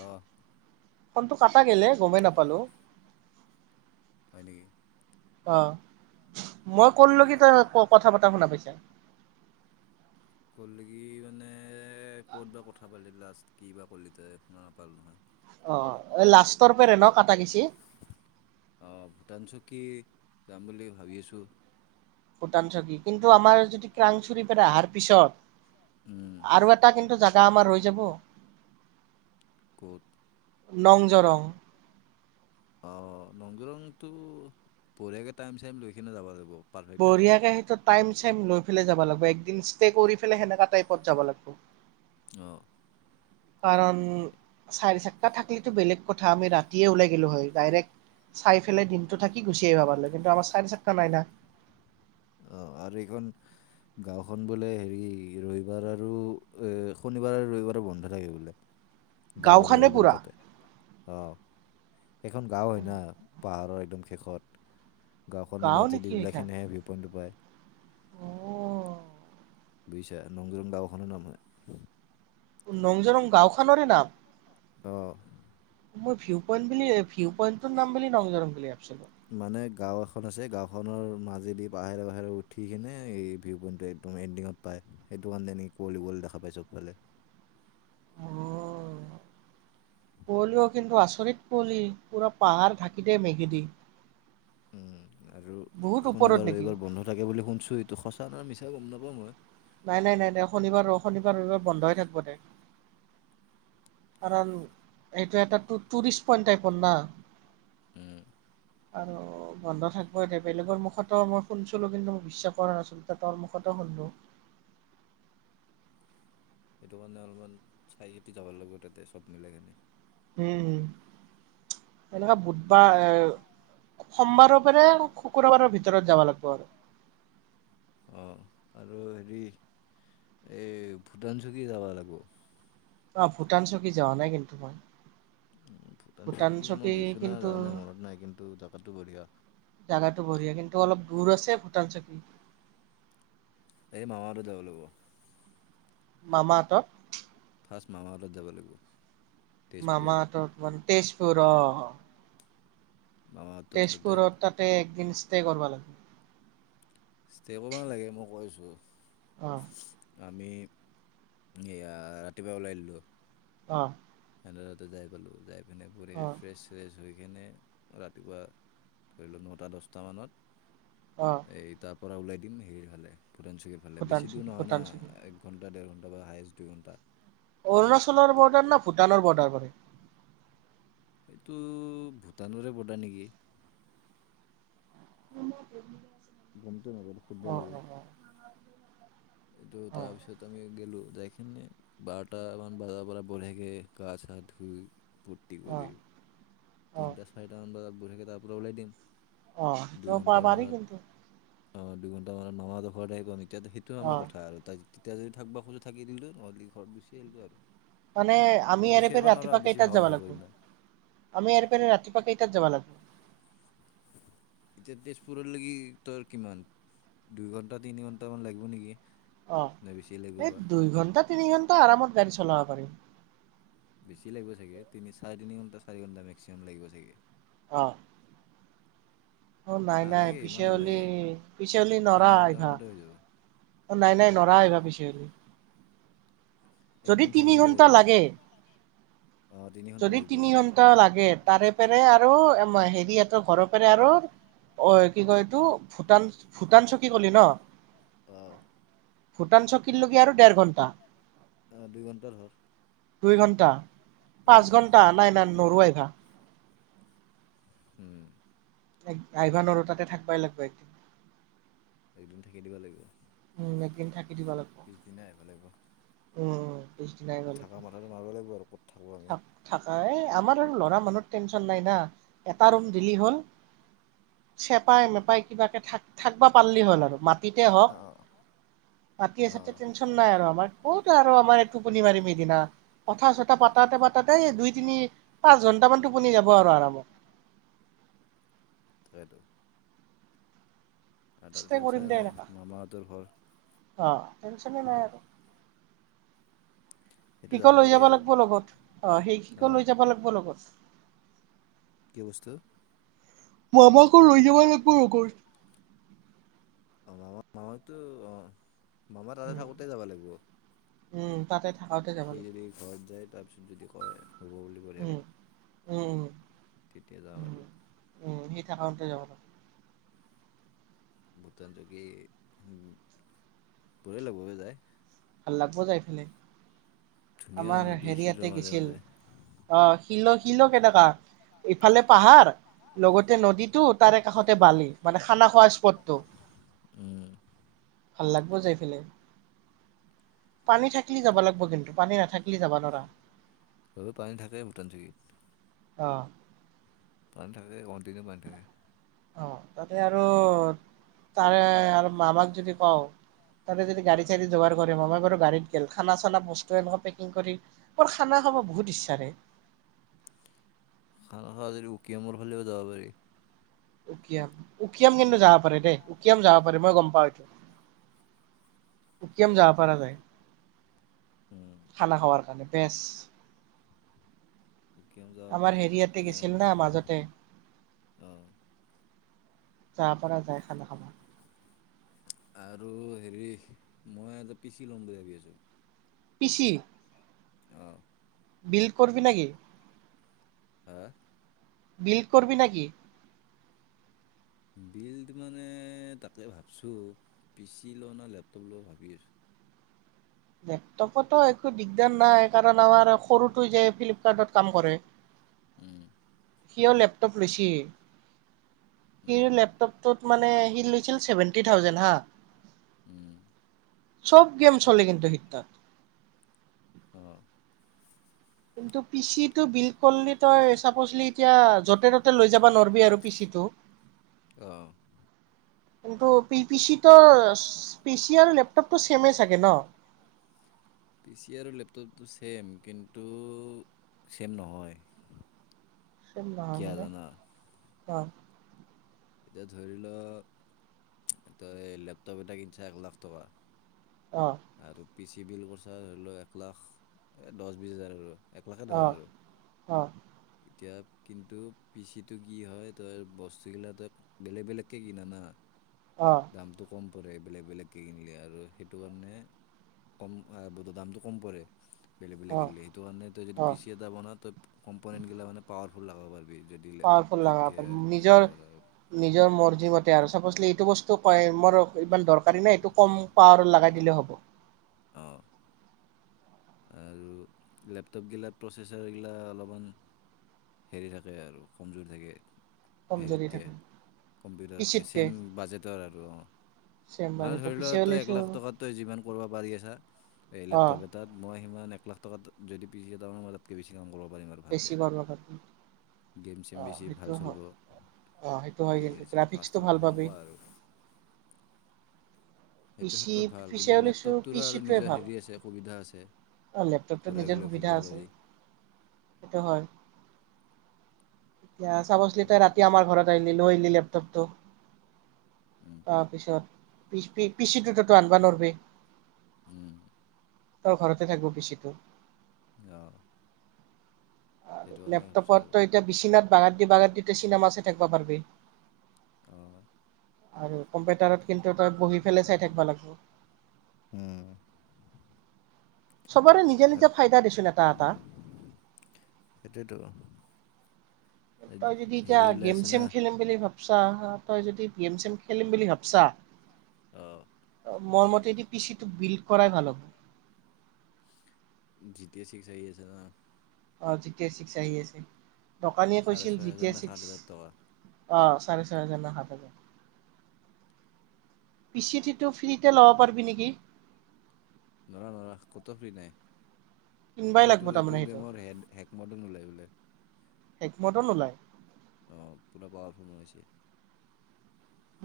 অহ। টো কটা গলে গমেই নাপালো। হয়, নিকি। অ মই কললো কি তই কথা পতা শুনা পাইছা। কল কি মানে ক'ত বা কথা পালি লাষ্ট কি বা ক'লি তই শুনা নাপাল নহয় অ এই লাষ্টৰ পেৰে ন কটা গেচি। আহ ভূটান চকী যাম বুলি ভাবি আছো। ভূটান চকী কিন্তু আমাৰ যদি ক্ৰাংচুৰ প অহাৰ পিছত আৰু এটা কিন্তু জ ত আমাৰ হৈ যাব ক'ত, লং জৰং অ লং জৰংটো বঢ়িয়াকে টাইম চাইম লৈ কিনে যাব লাগিব। পাৰফেক্ট টাইমত বঢ়িয়া কে সেইটো টাইম চাইম লৈ ফেলাই যাব লাগিব। একদিন ষ্টে কৰি ফেলে সেনেকা টাইপত যাব লাগিব। আহ। কাৰণ চাৰি চাকটা থাকিলো বেলেগ কথা আমি ৰাতিয়ে ওলাই গলো হয় ডাইৰেক্ট চাই পেলাই দিনটো থাকি গুচিয়াই ভাব কিন্তু আমাৰ চাৰি চাকটা নাই ন। অ, আৰু এইখন গাওঁখন বোলে হেৰি ৰবিবাৰ আৰু এ শনিবাৰ আৰু ৰবিবাৰ বন্ধ থাকে বোলে। যাব গাঁওখনে নোৱাৰি বোলে পুৰা তাতে আহ। এখন গাও হয় ন। পাহাৰৰ একদম শেষত গাঁওখনৰ গাঁও নেকি মাজেদি ওলাই সেইখন খেনেহে ডুবাই অ', বুজিছা নংগং গাঁওখনৰ নাম হয়। নংজৰং গাঁওখনৰেই নাম? আহ মই ভিউ পইণ্ট বুলি ভিউ পইণ্টৰ নাম বুলি নংজৰং বুলি ভাব চিলো। মানে গাঁও এখন আছে গাঁওখনৰ মাজেদি পাহেৰে পাহৰে উঠি কিনে এই ভিউ পইণ্ট একদম এণ্ডিঙত পায় সেইটো কাৰণে নেকি কুঁৱলি কুৱলি দেখা পায় চবফালে। কুঁৱলিও কিন্তু আচৰিত কুঁৱলি পুৰা পাহাৰ ঢাকি দ মেঘেদি। উম। আৰু বহুত ওপৰত শনিবাৰ নেকি? এইবাৰ বন্ধ থাকে বুলি শুনছো এইটো সঁচা ন মি। সেয়া গম নাপাওঁ মই নাই নাই নাই দে শনিবাৰ ৰ শনিবাৰ ৰবিবাৰ বন্ধ হৈ থাকিব দে কাৰণ সেইটো এটা টু টুৰিষ্ট পইন্ট টাইপত না উম আৰু বন্ধ থাকিব এতিয়া বেলেগৰ মুখতো মই শুনছিলো কিন্তু মোক বিশ্বাস কৰা নাছিলো ততৰ মুখতো শুনলো সেইটো কাৰণে অলপমান চাই চিতি যাব লাগিব তাতে চব মিলাই কেনে উম এনেকা বু বা এ সোমবাৰৰ পৰা শুক্ৰবাৰৰ ভিতৰত যাব লাগিব আৰু অ আৰু হেৰি এই ভূটান চুকী যাবা লাগব অ ভূটান চকী যাৱা নাই কিন্তু মই উম ভূটান চুকি মই চকী গৈছোঁ না কিন্তু যাওঁ নে মনত নাই কিন্তু জাগাটো বঢ়িয়া জাগাটো বঢ়িয়া কিন্তু অলপ দূৰ আছে ভূটান চকী এই মামা আৰু তেওঁ ল'ব মামাহঁতৰ ফাৰ্ষ্ট মামা তাত যাব লাগিব তেজপুৰ মামাহঁতৰ অকমান তেজপুৰ অ মামাহঁতৰ তাতে তেজপুৰত তাতে একদিন কৰিবা লাগব ষ্টে কৰিব নেলাগে মই কৈ আছোঁ আহ আমি য়া ৰাতিপুৱা ওলাই দিলোঁ অ তেহেতৰ তাতে যাই পালো যাই নে পুৰে অ ফ্ৰেছ চেচ হৈ সেইকিনে ৰাতিপুৱা ধৰি লও নটা অ দচটামানত এই তা পৰা ওলাই দিম হেৰী ফালে ভূটান চকীৰ ভালে ভূটান বেছি দূৰ চকী নহয় না ভূটান চকী এক ঘণ্টা ডেৰ ঘণ্টা তাপা হাইচ দু ঘণ্টা অৰুণাচলৰ বৰ্ডাৰ নে ভূটানৰ বৰ্ডাৰ পৰে সেইটো ভূটানৰে বৰ্ডাৰ নেকি উম [unintelligible] গমতো নাপাওঁ সেইটো সুধব লাগব এইটো অ তাৰপিছত আমি গেলো যায়কিনে বাৰটা মান বজাৰ পৰা বঢ়িয়াকে গা চা ধুই ফুৰ্তি অ অ কৰি অ তিনিটা ছয়টা মান বজাত বঢ়িয়াকে তাৰ পৰা ওলাই দিম আহ দুই সেইটো প পাৰি ঘণ্টামানত কিন্তু অ দুঘণ্টা মানত মামাহঁতৰ ঘৰত আহি পামহি সেইটো অ আমাৰ কথা আৰু তাই তেতিয়া যদি থাকবা খোজঁ থাকি দিলোঁ নহ'লে ঘৰত গুচি আহিলো আৰু মানে ঘৰত আমি গুচি এনেকে আহিবা নোৱাৰা ৰাতিপুৱা বেছি কেইটাত ভাগৰ যাব ধৰিব সিদিনা লাগব আমি আৰ ৰাতি পা কেইতাত যাবা লাগব এতিয়া তেজপুৰলৈকি তৰ কিমান দুই ঘন্টা তিনি ঘন্টামান লাগিব নেকি অ নে বেছি লাগিব এই বা দুই ঘণ্টাত তিনি ঘণ্টা আৰামত গাড়ী চলাব পাৰিম বেছি লাগিব চাগে তিনি চাৰে তিনি ঘণ্টা চাৰি ঘন্টা মেক্সিমাম লাগিব চাগে অ অ এ নাই নাই নালাগে ইমান পিছে অলি নালাগে পিছে অলি নৰা তিনি আইভা ঘণ্টামানতে হৈ যাব অ নাই নাই নৰা আইভা পিছে আৰো যদি একদিন থাকি তিনি দিবা ঘন্টা লাগিব লাগে অ তিনি ঘণ্টা যদি লাগিব তিনি ঘন্টা লাগে তাৰে পেৰে আৰু এম হেৰিহঁতৰ ঘৰৰ পেৰে আৰু অ কি কয় এইটো ভূটান ভূটান চকী কলি ন অ ভূটান চকীৰ লগকে আৰু ডেৰ ঘণ্টা আহ দুই ঘণ্টা ধৰ দুই ঘণ্টা উম পাঁচ ঘন্টা নাই নাই নৰো আইভা উম এক আইভা নৰো তাতে থাকবাই লাগবাই একদিন থাকি দিব লাগিব একদিন থাক পিছদিনা এভলেবল অ থকা মাথাটো মাৰবই লাগব আৰু কত থাকোঁ আমি থাক থাকা এ আমাৰ আৰু লৰা মানুহ টেনচন নাই না এটা ৰুম দিলি হল চেপাই মেপাই কিবা কে থাক থাকবা ই হ'ল আৰু মাটিতে হক অ', অ', মাটিয়ে চাটিয়ে অ', টেনচন নাই আৰ আমাৰ কতো আৰ আমাৰ এই টোপনি মাৰিম সিদিনা কথা চথা পাত পাতাতে পাতাতে দুই তিনি পাঁচ ঘন্টামান টোপনি যাব আৰ আৰামত কটো ই কৰিম দে নাই এনেকা মামাহঁতৰ ঘৰ অ টেনচনে নাই আৰু সেইটো শিকো লৈ পাৰি যাব লাগ আৰু ব লগত অ সেই শিকো হা লৈ যাব লাগ ব লগত কে বস্তু ম মামাকো লৈ যাব লাগ ব লগৌ অ মামা মামাটো অ মামা তাতে উম থাকোতে যাবা লাগ ব উম, তাতে থাকাকে যাবা লাগব। যায় তাৰপিছত যদি কয়, হ'ব বুলি বঢ়িয়াকে উম উম তেতিয়া যাম আৰু। একাউণ্টতে যাব লাগে। বুটান যোগীবোৰে লবহে যায়। ভাল লাগব যাইফেলে। ধুনীয়া আমাৰ নদী শিলৰ হেৰিয়াতে মাজে গেছিল মাজে অ', শিল শিল কেনেকা ইফালে পাহাৰ লগতে নদীটো তাৰে কাষতে বালি মানে খানা খোৱা, স্পট তো। উম, ভাল লাগব যাই ফেলে। পানী থাকলি যাব লাগব কিন্তু পানী নাথাক, থাকিলি যাবা নৰা। ওঃ পানী থাকে ভূটান চকিত। অহ, থাকে কণ্টিনিও পানী থাকে। অ, তাতে আৰু তাৰে আৰু মামাক যদি কওঁ তাতে যদি গাড়ী- চাড়ী যোগাৰ কৰে মামাই বাৰু গাড়ীত গেল, খানা- চানা বস্তু এনেকুৱা পেকিং কৰি বৰ খানা খাব বহুত ইচ্ছাৰে। খানা খা যদি উকিয়ামৰ ফালেও যাব পাৰি। উকিয়াম- উকিয়াম কিন্তু যাব পাৰে দেই উকিয়াম যাব পাৰে, মই গম পাওঁ এইটো উকিয়াম যাব পাৰা যায়। উম, খানা -খোৱাৰ কাৰণে। বেছ, উকিয়াম যাব আমাৰ পাৰি হেৰিয়াতে উকিয়াম গেছিল না মাজতে, অ' যাৰ পৰা যায় খানা খাবা। আৰু হেৰি মই এটা পিচি ল'ম বুলি ভাবি আছোঁ। পিছি? অহ, ' বিল্ড কৰবি নেকি? হা, বিল্ড কৰবি নেকি? বিল্ড মানে, তাকে ভাবছো পিচি লওঁ না লেপটপ লও ভাবি আছো। লেপটপতো একো দিগদাৰ নাই কাৰণ আমাৰ সৰুটোই যে ফ্লিপকাৰ্টত কাম কৰে, উম, সিয় লেপটপ লৈছি। উম, সিৰ লেপটপটোত, মানে সি লৈছিল ছেভেনটি থাউজেণ্ড হা, উম, চব গেম চলে কিন্তু সেইতাত। অ, কিন্তু পিচিটো বিল্ড কৰলি তই চাপজলি এতিয়া য'তে -ত'তে লৈ যাব নৰবি আৰু পিচিটো। অহ, কিন্তু পি পি চি টু আৰু পি চি আৰু লেপটপটো ছেমেই চাগে ন',? পি চি আৰু লেপটপটো ছেম কিন্তু ছেম নহয়। কিয় জানা [unintelligible] অঁ এতিয়া ধৰি লও, তই এই লেপটপ এটা কিনছা এক লাখ টকা অ আৰু পি চি বিল কচা ধৰি লও এক লাখ দহ বিছ হাজাৰ ভিতৰত এক লাখে ধৰ অ', আৰু অ', এতিয়া কিন্তু পিচিটো কি হয় তই বস্তুগিলা তই বেলেগ বেলেগকে কিনা না? অ', দামটো কম পৰে বেলেগ বেলেগকৈ কিনিলে আৰু সেইটো কাৰণে, কম বৰ দামটো কম পৰে অ', সেইটো কাৰণে তই যদি পি অ', চি এটা বনা তই কমপনেন্টগিলা মানে পা [unintelligible] যদি পাৱাৰফুল লগাব লেপটপটোতকে পাৰি সেইটো নিজৰ কৰিব পাৰা আৰু নিজৰ মৰ্জিমতে আৰু চাপ'চলি এইটো বস্তু কয়ে, মোৰ ইমান দৰকাৰী নাই এইটো কম পাৱাৰত লগাই দিলে হ'ব অঁ আৰু লেপটপগিলাত প্ৰচেচাৰগিলা অলপমান হেৰি থাকে আৰু কমজোৰি থাকে কম যদি হেৰিতকৈ, থাকে পি কম্পিউটাৰতকৈ চিতকে ছেম বাজেটৰ আৰু, অঁ ছেম মানে বাজেটৰ ধৰি পি চি লোৱা ত এক ওলাইছো লাখ টকো যিমান কৰিব পাৰি আছা, এই অ', লেপটপ এটাত মই সিমান এক লাখ টকা তাত যদি পিচি এটা নহয় তাতকে বেছি [unintelligible] ভালকৈ বেছি কৰিব পাৰ, গেম চেম অঁ বেছি ভাল সেইটো হ, চলিব অঁ সেইটো এই হয় কিন্তু হেৰি চেৰি ফাষ্ট গ্ৰাফিক্সটো হ'ব ভাল পাবি। সেনেকুৱা আৰু পি সেইটো চি ক্ষেত্ৰত ভাল পি চি কিন্তু উ লিছো পি লেপটপটোৰো আৰু চিটোৱে নিজৰ ভাল হেৰি আছে সুবিধা আছে আৰু লেপটপটোত ঘূৰাই নিজৰ ঘূৰাই ফুৰিব সুবিধা আছে, পাৰি সেইটো হয় য়া চাবচলি তাই এনেকুৱা আৰু ৰাতি আমাৰ ঘৰত আহিলি লৈ আহিলি লেপ তবটো উম, তাৰপিছত পি পিচিটোতো আনবা নোৱাৰবি। উম ত ঘৰতে থাকিব পিচিটো গ আৰু লেপটেপত তই এতিয়া বিচনাাত বাগাদি বাগাত দিতে চিনেমা চাই থাকিব পাৰবি অঁ আৰু কম্পিউটাৰত কিন্তু তই বহি ফেলাই চাই থাকিব লাগ ব উম চবৰে নিজা নিজা ফাইদা দিচোন এটা এটা সেইটোৱেতো এই তই যদি এতিয়া হেৰি ওলাই গেম আছে না চেম খেলিম বুলি ভাব চা, তই যদি পি এম চি এম খেলিম বুলি ভাবছা অঁ [inaudible] মোৰ মতে পিটো বিল্ড কৰাই ভাল হব জি টি চিক আহি আছে ন অ জি চি চিক আহি আছে ন দকানীয়ে চাৰে কৈছিল ছয় জি ট হাজাৰ নে সাত ছিক্স হাজাৰ টকা অ চাৰে চয় হাজাৰ ন সাত হাজাৰ পিচিটটো ফ্ৰীতে ল'ব পাৰিবি নেকি নৰা নৰা ক'তো ফ্ৰী নাই কিনবাই আৰু লাগব এইটো এইটো তাৰমানে সেইটো গেমৰ হে হেকমডন নোলাই বোলে একমতো নোলাই আহ পোৰা পোৱাৰ হৈছে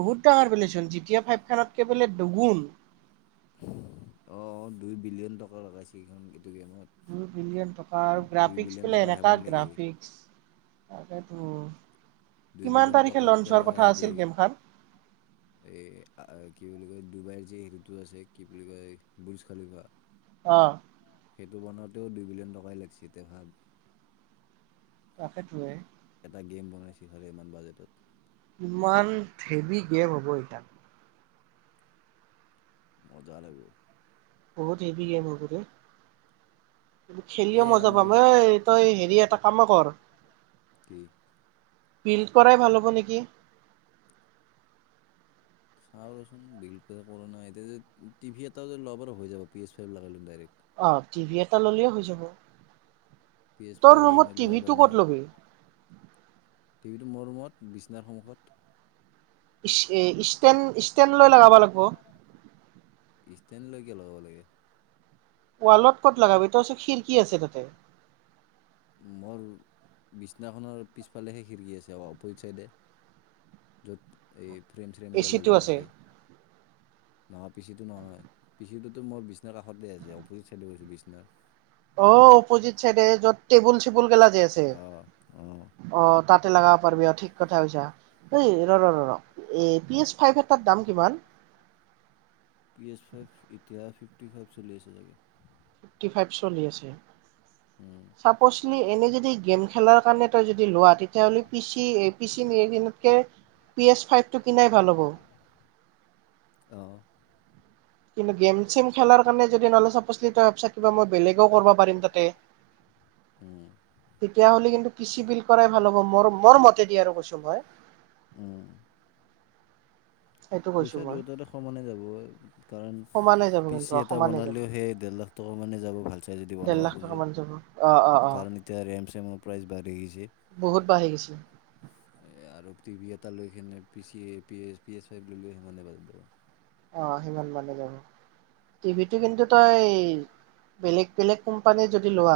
বহুত ডাঙৰ বেলেচোন যেতিয়া জি টি ফাই ভখনতকে বোলে দুগুণ অ দুই বিলিয়ন টকা লগাইছে লগাই দুই বিলিয়ন টকা আৰু দুই গ্ৰাফিক্স বিলিয়ন বলে টকা এনেককা ধেমালি নেকি গ্ৰাফিক্স সেইটো দুই বিলিয়ন টকাত কেলা হেৰি গেমখন এ আৰ কি বুলি কয় ডুবাইৰ যে হ তু আছে কি বুলি কয় বুইজ খালি কোৱা আহ সেইটো বনাওঁতেও দুই বিলিয়ন টকাই লাগিছে দে কাষেত ৰেই এটা গেম বনাইছিলে ইমান বাজেটত ইমান হেভি গেম হ'ব এতিয়া মজা লাগিব বহু হেবি লাগিব মোৰ কৰে খেলিও এই মজা আমাৰ পাম এ তই হেৰি এটা কাম কৰ এ বিল্ড কৰাই ভাল হ'ব নেকি চাওঁ চোন বিল কৰো এতি টিভি এটা লবৰ হৈ য়াব পি এচ। ফাইভ লগাই লয় দাৰেক্ট অ টিভি এটা ল'লে হৈ যাব পি এছ ফাইভ তোৰ ই এম ৰুমত আইত ল'ব পাৰি টিভিটো না ক'ত ল'বি টিভিটো মোৰ ৰুমত বিচনাৰ সন্মুখত ইষ্টেণ্ ষ্টেণ্ড লৈ লগাব লাগিব ইষ্ট নে লৈ কিয় লগাব লাগে ৱালত কত লগাবি তই চোন খিৰিকী আছে যাতে মোৰ বিছনাখনৰ পিছফালেহে খিৰিকী আছে অপজিট চাইডে য'ত এই ফ্ৰেম চ্ৰেমবিলা লগোৱা আছে নহয় পিচিটো নহয় পিচি টোতো মোৰ বিছনাৰ কাষতে আছে অপজিট চাইডে গৈছো বিছনাৰ অ অপ'জিট চাইডে য'ত চেবুল চেবুল গেলাক তাত আছে অঁ অঁ অ তাত লগাব পাৰিবি ঠিক কথা কছা এই ৰ ৰ ৰ পিএচ ফাইভ এটাৰ দাম কিমান পি এইচ ফাইভ এতিয়া ফিফটি ফাইভ চলি আছে চাগে। ফিফটি ফাইভ চলি আছে। চাপলি এনে যদি গেম খেলাৰ কাৰণে তই যদি লোৱা তেতিয়া'লে পিচি পি। সেনকে পিএছ ফাইভ টো কিনা। ভাল হ'ব। অঁ কিন্তু গেম চেম খেলাৰ কাৰণে যদি নহলো কিবা মই বেলেগও কৰিব পাৰিম তাতে। অঁ তেতিয়া হ'লে কিন্তু। পিচি বিল কৰাই ভাল হ'ব মোৰ মোৰ মতে। যদি আৰু কৈছো হয়। উম, পইচা দু এটাতে সমানে যাব কাৰণ সমানে যাব পি কিন্তু চি অ এটা সমানে যাব বনালেও সেই ডেৰ লাখ টকা মানে যাব ভাল চাইজদি ডেৰ বনাব লাখ টকা খোজো মান যাব অ অ অ কাৰণ এতিয়া ৰেম চেমত। প্ৰাইজ বাঢাৰছে। বহুত বাঢ়ি গৈছিল। এ আৰু টিভি এটা লৈ ল সি বাজাবা। অ সিমান মানে যাব টিভিটো কিন্তু তই বেলেগ বেলেগ কোম্পানী যদি লোৱা।